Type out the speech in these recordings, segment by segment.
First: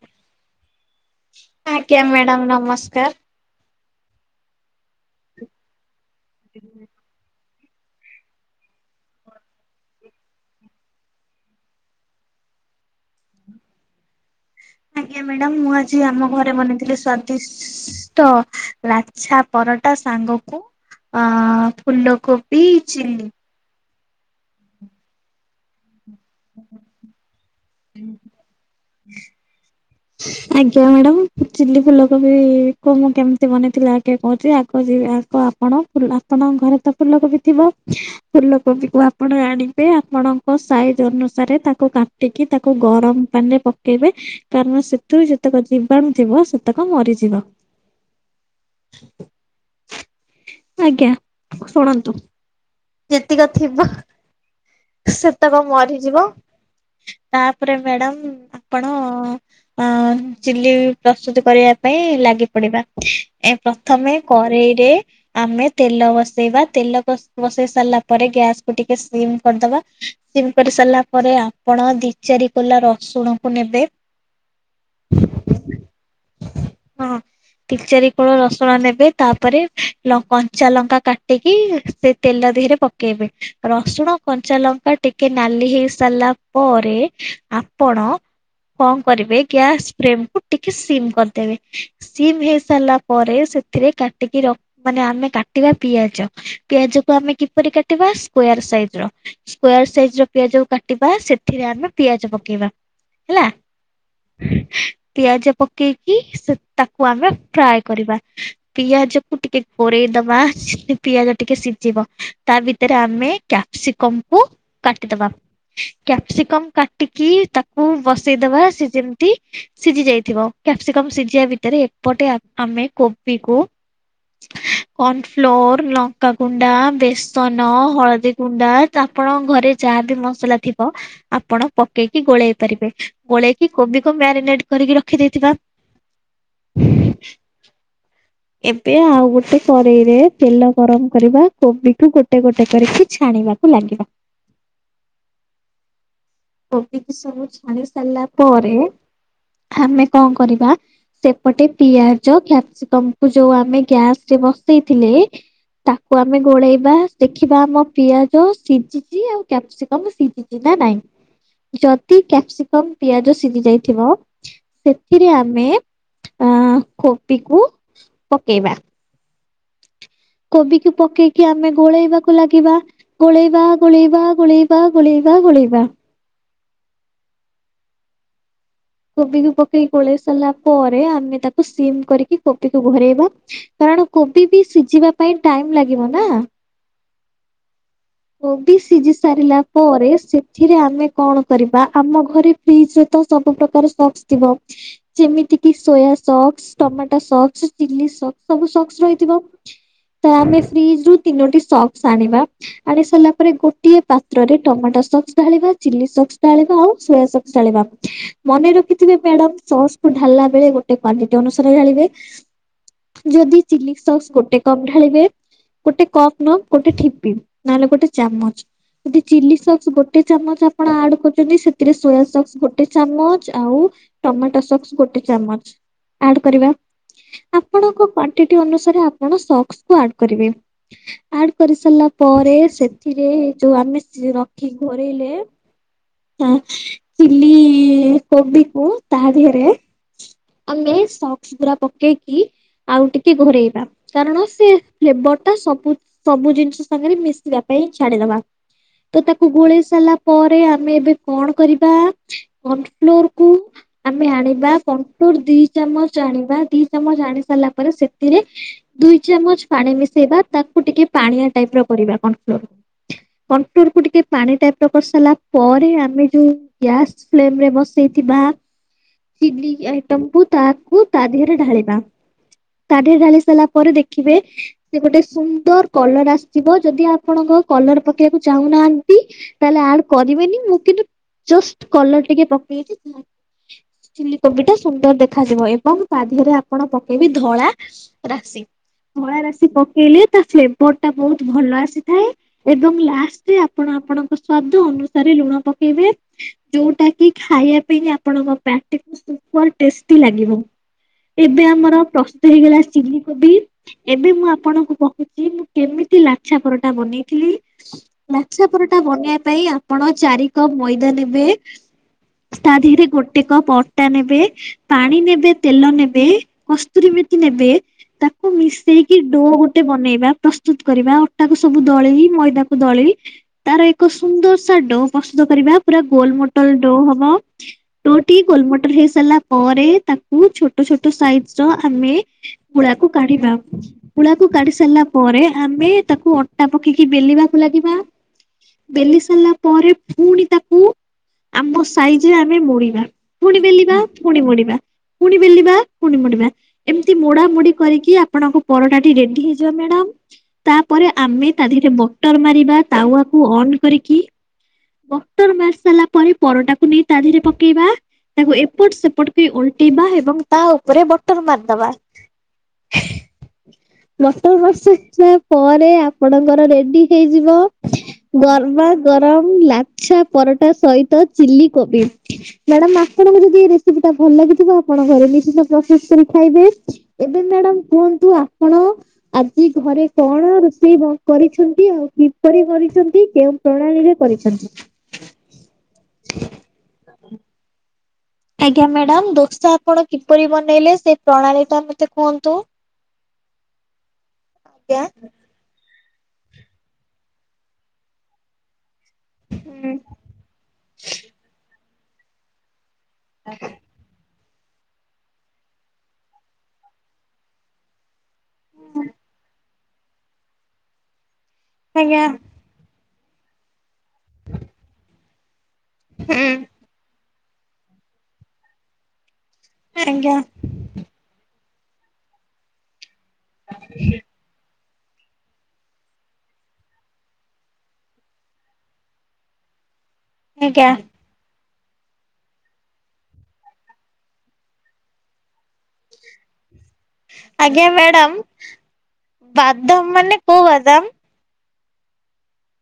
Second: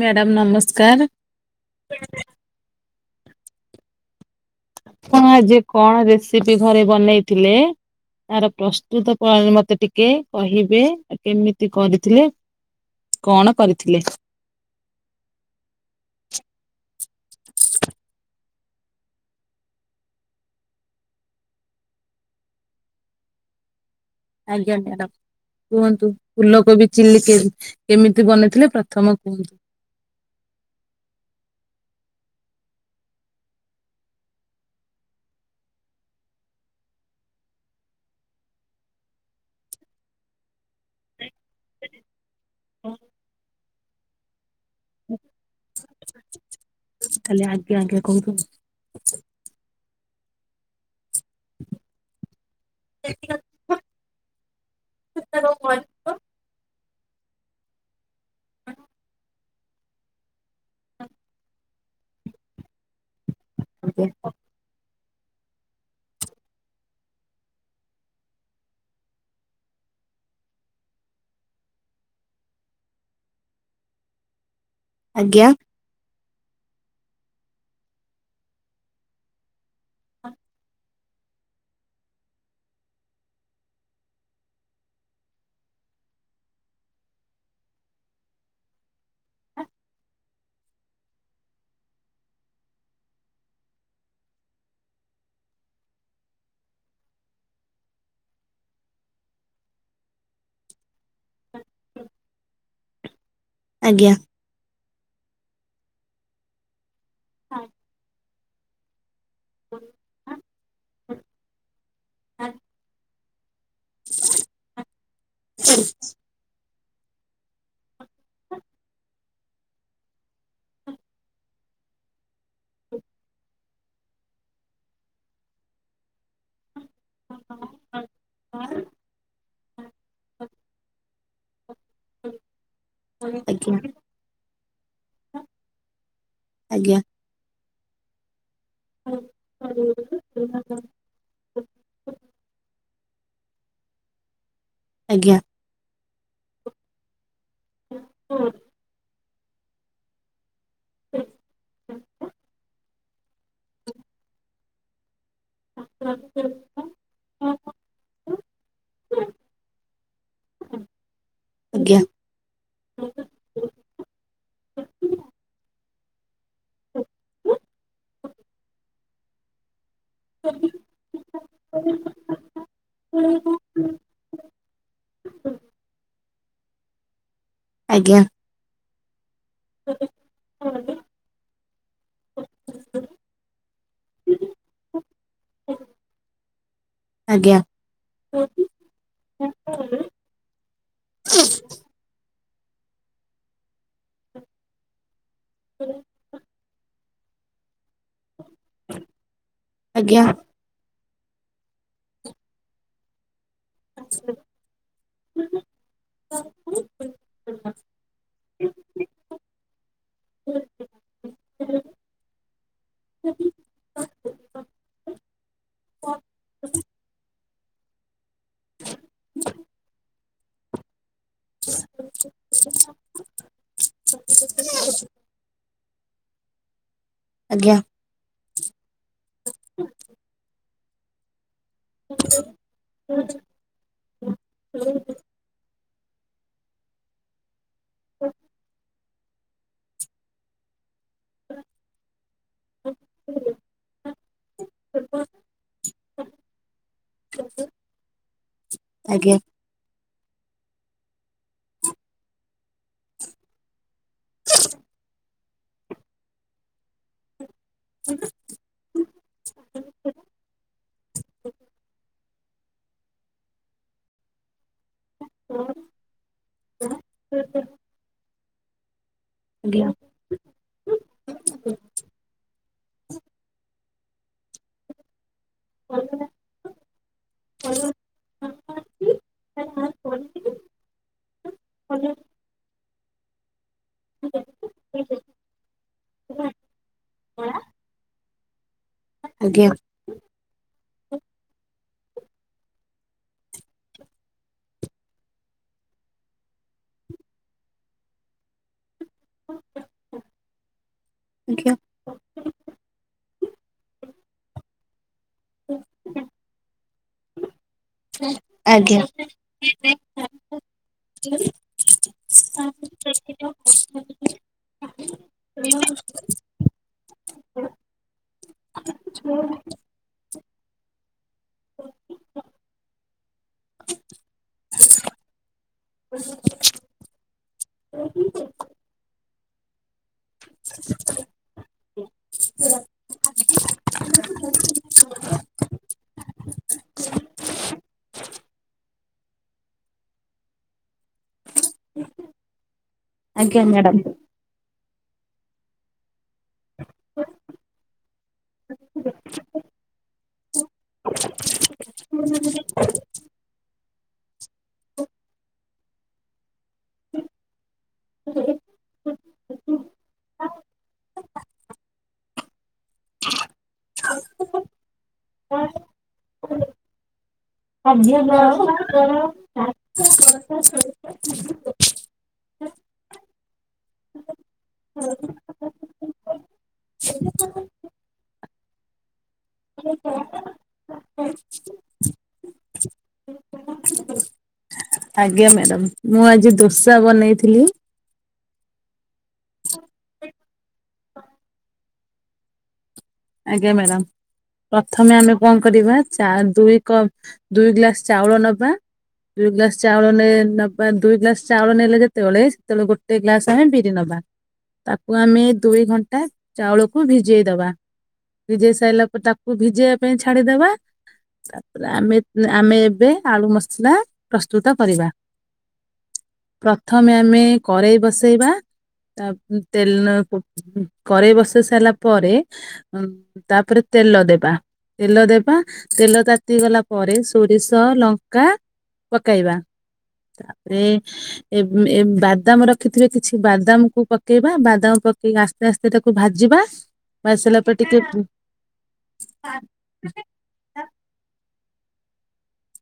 Madam ନମସ୍କାର। ଆଜ୍ଞା madam ନମସ୍କାର। ଆପଣ ଆଜି କଣ ରେସିପି ଘରେ ବନେଇଥିଲେ? ତାର ପ୍ରସ୍ତୁତ ପ୍ରଣାଳୀ ମତେ ଟିକେ କହିବେ କେମିତି କରିଥିଲେ। କଣ କରିଥିଲେ। ଆଜ୍ଞା ମ୍ୟାଡାମ ମୁଁ ଆଜି ଆମ ଘରେ ବନେଇଥିଲି ସ୍ଵାଦିଷ୍ [inaudible] ଲାଛା ପରଟା ସାଙ୍ଗକୁ ଆଁ ଫୁଲକୋବି ଚିଲ୍ଲି। ଆଜ୍ଞା ମ୍ୟାଡ଼ାମ କୁହନ୍ତୁ। ଫୁଲକୋବି ଚିଲ୍ଲି କେ କେମିତି ବନେଇଥିଲେ ପ୍ରଥମ କୁହନ୍ତୁ। ଆଜ୍ଞା ମ୍ୟାଡାମ ଚିଲି ଫୁଲକୋବି କୁ ମୁଁ କେମିତି ବନେଇଥିଲି ଆଗେ କହୁଛି ଆଗ [unintelligible] ଆପଣଙ୍କ ଘରେ ତ ଫୁଲ କୋବି ଥିବ। ଫୁଲକୋବି କୁ ଆପଣ ଆଣିବେ ଆପଣଙ୍କ ସାଇଜ ଅନୁସାରେ ତାକୁ କା କାଟିକି ତାକୁ ଗରମ ପାଣି ରେ ପକେଇବେ କାରଣ ସେଥିରୁ ଯେତେକ ଜୀବାଣୁ ଥିବ ସେ ସେତକ ମରିଯିବ। ଖାଲି ଆଜ୍ଞା ଆଜ୍ଞା କହୁଛନ୍ତି। ଆଜ୍ଞା ଶୁଣନ୍ତୁ ଯେତିକ ଥିବ ସେତକ ମରିଯିବ ତାପରେ ମ୍ୟାଡାମ ଆପଣ ଅ ଚିଲି ପ୍ରସ୍ତୁତ କରିବା ପାଇଁ ଲାଗି ପଡିବା। ଏ ପ୍ରଥମେ କରେଇରେ ଆମେ ତେଲ ବସେଇବା ତେଲ ବସ ବସେଇ ସାରିଲା ପରେ ଗ୍ୟାସକୁୁ ଟିକେ ସିମ୍ କରିଦବା। [unintelligible] କରି ସାରିଲା ପରେ ଆପଣ ଦି-ଚାରି କୋଲା ରସୁଣ କୁ ନେବେ। ଆଜ୍ଞା? ହଁ। ଦି-ଚାରି କୋଲା ରସୁଣ ନେବେ ତାପରେ ଲ କଞ୍ଚା ଲଙ୍କା କାଟିକି ସେ ତେଲ ଦେହେରେ ପକେଇବେ। ରସୁଣ, କଞ୍ଚା ଲଙ୍କା ଟିକେ ନାଲି ହେଇ ସାରିଲା ପରେ ଆପଣ କଣ କରିବେ ଗ୍ୟାସ୍ ଫ୍ରେମ୍ କୁୁ ଟିକେ ସିମ କରିଦେବେ। ସିମ୍ ହେଇ ସାରିଲା ପରେ ସେଥିରେ କାଟିକି ରଖ ମାନେ ଆମେ କାଟିବା ପିଆଜ। ପିଆଜକୁ ଆମେ କିପରି କାଟିବା ସ୍କ୍ୱୟାର ସାଇଜ ର। ସ୍କ୍ୱୟାର ସାଇଜ ର ପିଆଜକୁ କାଟିବା, ସେଥିରେ ଆମେ ପିଆଜ ପକେଇବା। ହେଲା? ଆଜ୍ଞା। ପିଆଜ ପକେଇକି ସେ ତାକୁ ଆମେ ଫ୍ରାଏ କରିବା ପିଆଜ କୁ ଟିକେ କୋରେଇ ଦବା ପିଆଜ ଟିକେ ସିଝିବ ତା ଭିତରେ ଆମେ କ୍ୟା କ୍ୟାପିସିକମ କୁ କାଟିଦବା କ୍ୟାପସିକମ କାଟିକି ତାକୁ ବ ବସେଇଦବା ସେ ଯେମ ତୀ ସିଝି ଯାଇଥିବ କ୍ୟାପସିକମ ସିଝିବା ଭିତରେ ଏପଟେ ଆ ଆମେ କୋବିକୁ। କନଫ୍ଲୋର ଲଙ୍କାଗୁଣ୍ଡା ବେସନ ହଳଦୀ ଗୁଣ୍ଡା ତା ଆପଣଙ୍କ ଘରେ ଯାହାବି ମସଲା ଥିବ ଆପଣ ପକେଇକି ଗୋଳେଇ ପାରିବେ ଗୋଳେଇକି ଆଜ୍ଞା। କୋବିକୁ ମ୍ୟାରିନେଟ କରିକି ରଖି ଦେଇଥିବା। ଆଜ୍ଞା। ଏବେ ଆଉ ଗୋଟେ କରେଇରେ ଆଜ୍ଞା। ତେଲ ଗରମ କରିବା କୋବିକୁୁ ଗୋଟେ ଗୋଟେ କରିକି ଛାଣିବା କୁ ଲାଗିବା ଆଜ୍ଞା। କୋବି କୁ ସବୁ ଛାଣି ସାରିଲା ପରେ। ଆମେ କଣ କରିବା ସେପଟେ ପିଆଜ କ୍ୟାପ୍ସିକମ୍ କୁ ଯୋଉ ଆମେ ଗ୍ୟାସ ରେ ବସେଇଥିଲେ ତାକୁ ଆମେ ଗୋଳେଇବା। ଦେଖିବା ଆମ ପିଆଜ ସିଝିଛି ଆଉ କ୍ୟାପସିକମ୍ ସିଝିଛି ନା ନାଇଁ। ଆଜ୍ଞା। ଯଦି କ୍ୟାପସିକମ ପିଆଜ ସିଝି ଯାଇଥିବ ସେଥିରେ ଆମେ। ଅ କୋବି କୁ ପକେଇବା। କୋବିକୁ ପକେଇକି ଆମେ ଗୋଳେଇବାକୁ ଲାଗିବା। ଗୋଳେଇବା ଗୋଳେଇବା ଗୋଳେଇବା ଗୋଳେଇବା ଗୋଳେଇବା। ଆଜ୍ଞା। କୋବିକୁ ପକେଇ ଗୋଳେଇ ସାରିଲା ପରେ ଆମେ ତାକୁ ସିମ କରିକି କୋବିକୁ ଘୋରେଇବା। କାରଣ କୋବି ବି ସିଝିବା ପାଇଁ ଟାଇମ ଲାଗିବ ନା। ଆଜ୍ଞା। କୋବି ସିଝି ସାରିଲା ପରେ ସେଥିରେ ଆମେ କଣ କରିବା ଆମ ଘରେ ଫ୍ରିଜ ରେ ତ ସବୁ ପ୍ରକାର ସକ୍ସ ଥିବ ହ ଯେମିତି କି ସୋୟା ସକସ୍ ଟମାଟୋ ସକସ୍ ଚିଲ୍ଲି ସ ସବୁ ସକ୍ସ ରହିଥିବ ତ ଆମେ ଫ୍ରିଜ ରୁ ତିନୋଟି ସକ୍ସ ଆଣିବା। ଆଣି ସାରିଲା ପରେ ଗୋଟିଏ ପାତ୍ରରେ ଟମାଟୋ ସକସ୍ ଢାଳିବା ଚିଲି ସକସ୍ ଢାଳିବା ଆଉ ସୋୟା ସକସ୍ ଢାଳିବା। ମନେ ରଖିଥିବେ ମ୍ୟାଡମ୍ ସସ୍ କୁ ଢାଳିଲା ବେଳେ ଗୋଟେ କ୍ୱାଲିଟୀ ଅନୁସାରେ ଢାଳିବେ। ଯଦି ଚିଲ୍ଲି ସକସ୍ ଗୋଟେ କପ ଢାଳିବେ ଗୋଟେ କପ୍ ନୁହ ଗୋଟେ ଠିପି। ନହେଲେ ଗୋଟେ ଚାମଚ ଯିଦି ଚିଲି ସକସ୍ ଗୋଟେ ଚାମଚ ଆ ଆପଣ ଆଡ କରୁଛନ୍ତି ସେଥିରେ ସୋୟା ସକ୍ସ ଗୋଟେ ଚାମ ଚ ଆଉ ଟମାଟୋ ସକସ୍ ଗୋଟେ ଚାମଚ୍ ଆଡ କରିବା ଆପଣଙ୍କ କ୍ୱା କ୍ୱାଣ୍ଟିଟି ଅନୁସାରେ ଆପଣ ସକସ୍ କୁ ଆଡ୍ କରିବେ ଆଡ଼ କରି ସାରିଲା ପରେ ସେଥିରେ ଯୋଉ ଆମେ ସ ରଖି ଘୋରେଇଲେ ଆଁ ଚିଲି କି କୋବିକୁ ତା ଦେହରେ ଆମେ ସକ୍ସ ପୁରା ପକେଇକି ଆଉ ଟିକେ ଘୋରେଇବା କାରଣ ସେ ଫ୍ଲେବର ଟା ସବୁ ସବୁ ଜିନିଷ ସାଙ୍ଗରେ ମିଶିବା ପାଇଁ ଛାଡିଦବା ତ ତାକୁ ଗୋଳେଇ ସାରିଲା ପରେ ଆମେ ଏବେ କଣ କରିବା କନଫ୍ଲୋରକୁୁ ଆମେ ଆଣିବା କନ୍ ଫ୍ଲୋର୍ ଦି ଚାମଚ ଆଣିବା ଦି ଚାମଚ ଆଣି ସାରିଲା ପରେ ସେଥିରେ ଦୁଇ ଚାମଚ ଆଜ୍ଞା। ପାଣି ମିଶେଇବା ତାକୁ ଟିକେ ପାଣିଆ ଟାଇପ ର କରିବା କର୍ଣ୍ଣ ଫ୍ଲୋର। କନଟୋର କୁ ଟିକେ ପାଣି ଟାଇପ ଟ କରି ସାରିଲା ପରେ ଆମେ ଯୋଉ ଗ୍ୟାସ ଆଜ୍ଞା। ଫ୍ଲେମରେ ବସେଇଥିବା ଆଜ୍ଞା [unintelligible] ତମକୁ ତା ତାକୁ ତା ଦିହରେ ଢାଳିବା ତା ଦେହରେ ଢାଳି ସାରିଲା ପରେ ଦେଖିବେ ସେ ଗୋଟେ ସୁନ୍ଦର କଲର ଆସିଥିବ ଯଦି ଆପଣଙ୍କ ଆଜ୍ଞା କଲର ପକେଇବାକୁ ଚାହୁଁନାହାନ୍ତି। ତାହଲେ ଆଡ କରିବେନି ମୁଁ କିନ୍ତୁ ଜଷ୍ଟ କଲର ଟିକେ ପକେଇଛି। ଚିଲ କୋବି ଟା ସୁନ୍ଦର ଦେଖାଯିବ ଏବଂ ତା ଦିହରେ ଆପଣ ପକେଇବେ ଧଳା ରାଶି ଧଳା ରାଶି ପକେଇଲେ ତା ଫ୍ଲେବର ଟା ବହୁତ ଭଲ ଆସିଥାଏ। ଏବଂ ଲାଷ୍ଟରେ ଆପଣ ଆପଣଙ୍କ ସ୍ଵାଦ ଅନୁସାରେ ଲୁଣ ପକେଇବେ। ଯୋଉଟା କି ଖାଇବା ପାଇଁ ଆପଣଙ୍କ ପାଟିକୁ [unintelligible] ଟେଷ୍ଟି ଲାଗିବ ଏବେ ଆମର ପ୍ରସ୍ତ ହେଇଗଲା ଚିଲି କୋବି ଏବେ ମୁଁ ଆପଣଙ୍କୁ କହୁ କି ମୁଁ କେମିତି ଲାଛା ପରଟା ବନେଇଥିଲି ଲାଛା ପରଟା ଆଜ୍ଞା ବନେଇବା ପାଇଁ ଆପଣ ଚାରି କପ ମଇଦା ନେବେ ତା ଦିହରେ ଗୋଟେ କପ୍ ଅଟା ନେବେ। ପାଣି ନେବେ ତେଲ ନେବେ କସ୍ତୁରୀ ମେଥୀ ନେବେ। ତାକୁ ମିଶେଇକି ଡୋ ଗୋଟେ ବନେଇବା ପ୍ରସ୍ତୁତ କରିବା ଅଟାକୁ ସବୁ ଦଳେଇ ମଇଦା କୁ ଦଳି ତାର ଏକ ସୁନ୍ଦର ସା ଡୋ ପ୍ରସ୍ତୁତ କରିବା ପୁରା ଗୋଲ ମୋ ମୋଟଲ ଡୋ ହବ ଡୋ ଟି ଗୋଲମଟର ହେଇ ସାରିଲା ପରେ ତାକୁ ଛୋଟ ଛୋଟ ସାଇଜ ର ଆମେ ଗୁଳାକୁ କାଢିବା। ଗୁଳାକୁ କାଢି ସାରିଲା ପରେ ଆମେ ତାକୁ ଅଟା ପକେଇକି ବେଲିବାକୁ ଲାଗିବା। ବେଲି ସାରିଲା ପରେ ପୁଣି ତାକୁ ଆମ ସାଇଜରେ ଆମେ ମୋଡ଼ିବା ପୁଣି ଆଜ୍ଞା ବେଲିବା। ମ୍ୟାଡ଼ାମ। ପୁଣି ମୋଡିବା ପୁଣି ବେଲିବା ପୁଣି ମୋଡିବା। ଏମିତି ମୋଡା ମୋଡି କରିକି ଆପଣଙ୍କ ପରଟା ଟି ରେଡି ହେଇଯିବ ମ୍ୟାଡାମ। ତାପରେ ଆମେ ତା ଦିହରେ ବଟର ମାରିବା ତାୱାକୁ ଅନ୍ କରିକି ବଟର ମାରି ସାରିଲା ପରେ ପରଟାକୁ ନେଇ ତା ଦିହରେ ପକେଇବା। ତାକୁ ଏପଟ ସେପଟ କି ଉଲଟେଇବା ଏବଂ ତା ଉପରେ ବଟର ମାରିଦବା। ହିଁ ବଟର କିଛି ସମୟ ପରେ ଆ ଆପଣଙ୍କର ରେଡି ହେଇଯିବ ଆଜ୍ଞା ଗରମା ଗରମ ଲାଛା ପରଟା ସହିତ ଚିଲିକୋବି। ମ୍ୟାଡାମ ଆପଣଙ୍କୁ ଯଦି ଏଇ ରେସିପି ଟା ଭଲ ଲାଗୁଥିବ ଆପଣ ଘରେ ନିଶ୍ଚିତ ପ୍ରସ୍ତୁ ଜୁସ କରିକି ଖାଇବେ ଏବେ ମ୍ୟାଡ଼ାମ କୁହନ୍ତୁ ଆପଣ ଆଜି ଘରେ କଣ ରୋଷେଇ କ କରିଛନ୍ତି ଆଉ କିପରି କରିଛନ୍ତି କେଉଁ ପ୍ରଣାଳୀରେ କରିଛନ୍ତି। ଆଜ୍ଞା ମ୍ୟାଡାମ ମୁଁ ଆଜି ଦୋସା ବନେଇଥିଲି। ଆଜ୍ଞା ମ୍ୟାଡ଼ାାମ ଦୋସା ଆପଣ କିପରି ବନେଇଲେ ସେ ପ୍ରଣାଳୀ ମତେ କୁହନ୍ତୁ? ଆଜ୍ଞା ମ୍ୟାଡ଼ାମ ଆଜ୍ଞା। ପ୍ରଥମେ ଆମେ କଣ କରିବା ଚା ଦୁଇ କପ ଦୁଇ ଗ୍ଲାସ ଚାଉଳ ନବା। ଦୁଇ ଗ୍ଲାସ ହୁଁ। ଚାଉଳ ନେ ନବା ଦୁଇ ଗ୍ଲାସ ଚାଉଳ ନେଲେ ଯେତେବେଳେ ସେତେବେଳେ ଗୋ ଗୋଟେ ଗ୍ଲାସ ଆମେ ବିରି ନବା ତାକୁ ଆମେ ଦୁଇ ଘଣ୍ଟା ଚାଉଳକୁ ଭିଜେଇଦବା। ଭିଜେଇ ସାରିଲା ପରେ ତାକୁ ଭିଜେଇବା ପାଇଁ ଛାଡିଦବା ତାପରେ ଆମେ ଆଜ୍ଞା ଆମେ ଏବେ ଆଳୁ ମସଲା ପ୍ରସ୍ତୁତ କରିବା। ପ୍ରଥମେ ଆମେ କରେଇ ବସେଇବା। ତା ଉଁ, ତେଲ ଆଜ୍ଞା ଉଁ, କରେଇ ବସେଇ ସାରିଲା ପରେ ହଁ ତାପରେ ତେଲ ଦେବା। ତେଲ ଦେବା, ତେଲ ତାତି ଗଲା ପରେ ସୋରିଷ ଲଙ୍କା ପକେଇବା। ତାପରେ ଆଜ୍ଞା ଏ, ଉଁ, ଏ ବାଦାମ ରଖିଥିବେ କିଛି ବାଦାମ କୁ ପକେଇବା। ବାଦାମ ପ କେଇ ଆସ୍ତେ ଆସ୍ତେ ତାକୁ ଭାଜିବା। ଭାଜି ସାରିଲା ପରେ ଆଜ୍ଞା ଟିକେ ମ୍ୟାଡ଼ାମ୍ ବାଦାମ ମାନେ କୋଉ ବାଦାମ?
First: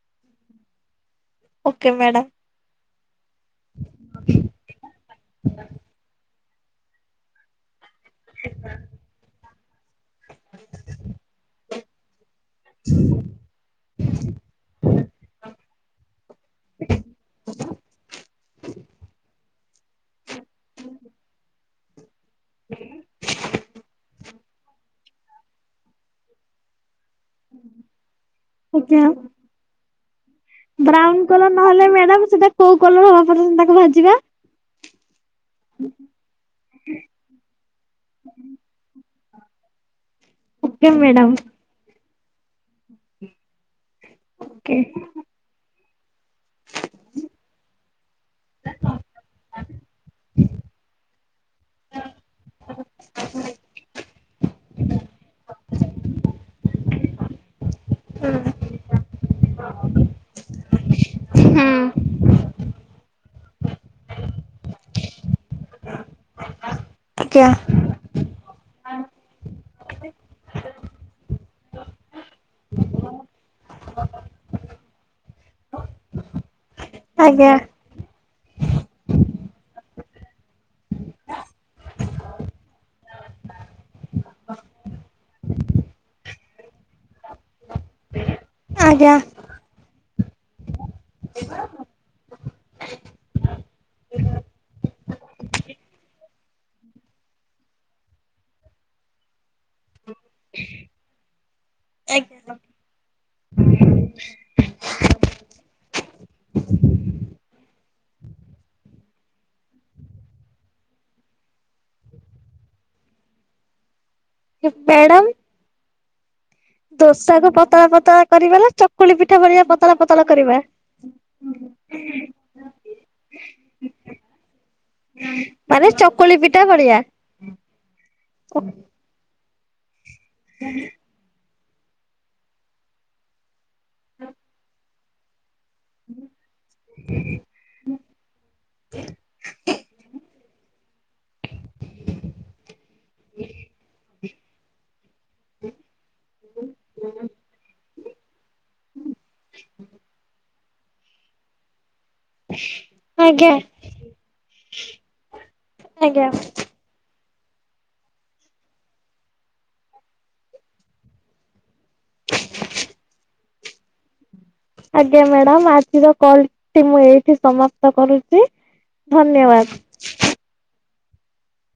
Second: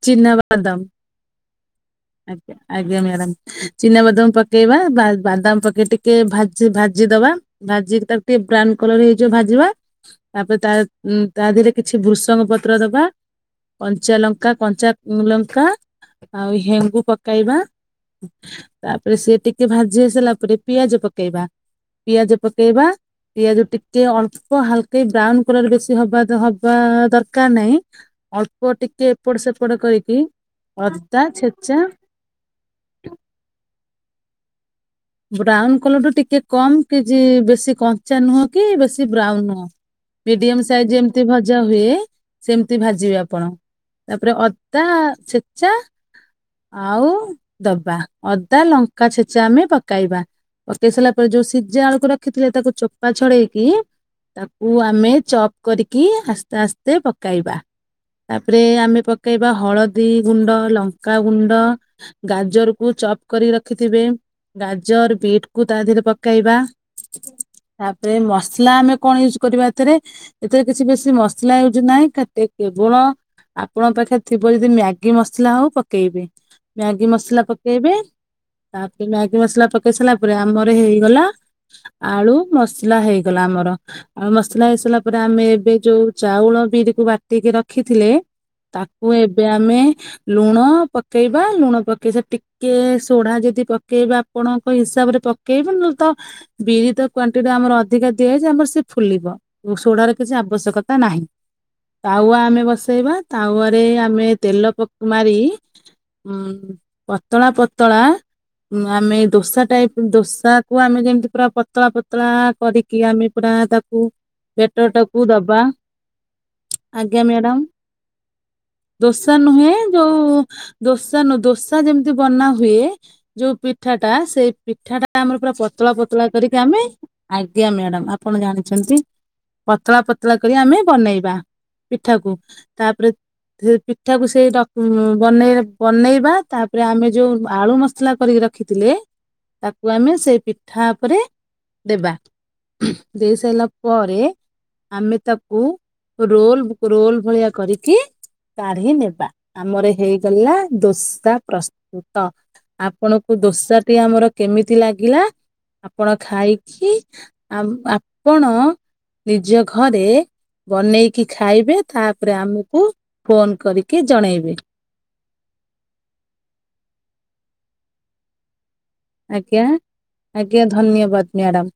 ଚିନାବାଦାମ। Okay madam. ଆଜ୍ଞା, ଆଜ୍ଞା ମ୍ୟାଡ଼ାମ୍, ଚିନାବାଦାମ ପକେଇବା ବା-ବାଦାମ ପକେଇ ଟିକେ ଭାଜ ସେ ଭାଜି ଦବା ଭାଜିିକି ତାକୁ ଟିକେ ବ୍ରାଉନ୍ କଲର୍ ହେଇଯିବ ଭାଜିବା। ତାପରେ ତା ଉଁ, ତା ଦେହରେ କିଛି ଭ୍ରୁସଙ୍ଗ ପତ୍ର ଦବା କଞ୍ଚା ଲଙ୍କ ଙ୍କା କଞ୍ଚା ଲଙ୍କା ଆଉ ହେଙ୍ଗୁ ପକାଇବା। ତାପରେ ସିଏ ଟିକେ ଭାଜି ଆସିଲା ପରେ ପିଆଜ ପକେଇବା। ପିଆଜ ପକେଇବା ପିଆଜ ଟିକେ ଅଳ୍ପ ହାଲ କେ ବ୍ରାଉନ୍ କଲର୍ ବେଶୀ ହେବା ତ ହବା ଦରକାର ନାହିଁ। ଅଳ୍ପ ଟି ପଡ ସେପଟ କରିକି ବ୍ରାଉନ୍ ଅଦା କଲର୍ ଛେଚା ନହେଲେ ମ୍ୟାଡାମ୍ ସେଟା କୋଉ କଲର୍ ହବା ପର୍ଯ୍ୟନ୍ତ ତାକୁ ଭାଜିବା? ବ୍ରାଉନ୍ କଲର୍ ଠୁ ଟିକେ କମ କି ଯି ବେଶୀ କଞ୍ଚା ନୁହଁ କି ବେଶୀ ବ୍ରାଉନ୍ ନୁହଁ। ମିଡିୟମ ସାଇଜ ଓକେ ଯେମିତି ମ୍ୟାଡ଼ାମ ଭଜା ହୁଏ ସେମତି ଭାଜିବେ ଆପଣ। ତାପରେ ଓକେ। ଅଦା ଛେ ଚା, ଆଉ ଦବା ଅଦା ଲଙ୍କା ଛେଚା ଆମେ ପ କାଇବା ପକେଇ ସାରିଲା ପରେ ଯୋଉ ସିଜା ଆଳକୁ ରଖିଥିଲେ ତାକୁ ଚୋପା ଛଡେଇକି ତା ଉ ଆମେ ଚପ୍ କରିକି ଆସ୍ତେ ଆସ୍ତେ ପକାଇବା। ତାପରେ ଆମେ ପକେଇବା ହଳଦୀ ଗୁଣ୍ଡ, ଲଙ୍କ କା ଗୁଣ୍ଡ ଗାଜରକୁୁ ଚପ୍ କରିକି ରଖିଥିବେ ଗାଜର ବିଟ୍ କୁ ତା ଦେହରେ ପକେଇବା। ଆଜ୍ଞା ତାପରେ ମସଲା ଆମେ କଣ ୟୁଜ୍ କରିବା ଏଥିରେ ଏଥିରେ କିଛି ବେଶୀ ମସଲା ୟୁଜ୍ ନାହିଁ। ଖା ଟିକେ ଲୁଣ ଆପଣଙ୍କ ପାଖରେ ଥିବ ଯଦି ମ୍ୟାଗି ମସଲା ହଉ ପକେଇବି। ମ୍ୟାଗି ମସଲା ଆଜ୍ଞା ପକେଇବେ। ତା ଏଇ ମ୍ୟାଗି ମସଲା ପକେଇ ସାରିଲା ପରେ ଆମର ହେଇଗଲା ଆଳୁ ମସଲା ହେଇଗଲା ଆମର। ଆଉ ମସଲା ହେଇସାଇଲା ପରେ ଆମେ ଏବେ ଯୋଉ ଚାଉଳ ବିରିକୁ ବାଟିକି ରଖିଥିଲେ। ତାକୁ ଆଜ୍ଞା ଏବେ ଆମେ ଲୁଣ ପକେଇବା, ଲୁଣ ପକେଇ ସେ ଟି କି ସୁଢା ଯଦି ପକେଇବେ ଆପଣଙ୍କ ହିସାବରେ ପକେଇବେ ନହେଲେ ତ ବିରି ତ କ୍ୱାଣ୍ଟିଟି ଆମର ଅଧିକା ଦିଆହେଇଚି ଆମର ସିଏ ଫୁଲିବ। ଓ ସୁଡାର କିଛି ଆବଶ୍ୟକତା ନାହିଁ। ଆଜ୍ଞା ତାୱା ଆମେ ବସେଇବା, ତାୱାରେ ଆମେ ତେଲ ପକ ମାରି ଉଁ, ପତଳା ପତଳା ଆମେ ଦୋସା ଟାଇପ୍ ଦୋସା କୁ ଆମେ ଯେମିତି ପୁରା ପତଳା ପତଳା କରି କି ଆମେ ପୁରା ତାକୁ ବେଟର୍ ଟାକୁ ମ୍ୟାଡ଼ାମ ଦବା। ଆଜ୍ଞା ଦୋସାକୁ ମ୍ୟାଡ଼ାମ୍ ପତଳା ପତଳା କରିବା ନା ଚକୁଳି ଦୋସା ପିଠା ଭଳିଆ ନୁହେଁ ପତଳା ପତଳା ଯୋଉ କରିବା? ଦୋସା ନ ଦୋସ ତା ଯେମତି ବନା ହୁଏ ଯୋଉ ପିଠା ଟା ସେଇ ପିଠା ଟା ଆମର ପୁରା ମାନେ ପତଳା ପତଳା ଚକୁଳି କରିକି ପିଠା ଆମେ ଭଳିଆ ଆଜ୍ଞା ମ୍ୟାଡ଼ମ୍ ଆପଣ ଜଣିଛନ୍ ତି ପତଳା ପତଳା କରି ଆମେ ବନେଇବା ପିଠାକୁ। ତାପରେ ସେ ପିଠାକୁ ସେ ଟକ୍ ଉଁ, ବନେଇ ବନେଇବା ତାପରେ ଆମେ ଯୋଉ ଆଳୁ ମସ୍ ସଲା କରିକି ରଖିଥିଲେ। ତାକୁ ଆମେ ସେଇ ପିଠା ଉପରେ ଦେବା। ଦେଇ ସାଇଲା ପରେ ଆମେ ତାକୁ ରୋଲ୍ ବୁ -ରୋଲ ଭଳିଆ କରିକି କାଢି ନେବା। ଆମର ହେଇଗଲା ଦୋସା ପ୍ରସ୍ତୁତ। ଆପଣଙ୍କୁ ଆଜ୍ଞା ଦୋସାଟି ଆମର କେମିତି ଲାଗିଲା ଆପଣ ଆଜ୍ଞା। ଖାଇକି। ଆଉ ଆପଣ ନିଜ ଘରେ। ବନେଇକି ଖାଇବେ ତାପରେ ଆମକୁ ଫୋନ କରିକି ଜଣେଇବେ। ଆଜ୍ଞା ମ୍ୟାଡାମ ଆଜିର କଲଟି ମୁଁ ଏଇଠି ସମାପ୍ତ କରୁଛି। ଆଜ୍ଞା ଧନ୍ୟବାଦ। ଆଜ୍ଞା ଧନ୍ୟବାଦ ମ୍ୟାଡ଼ାମ।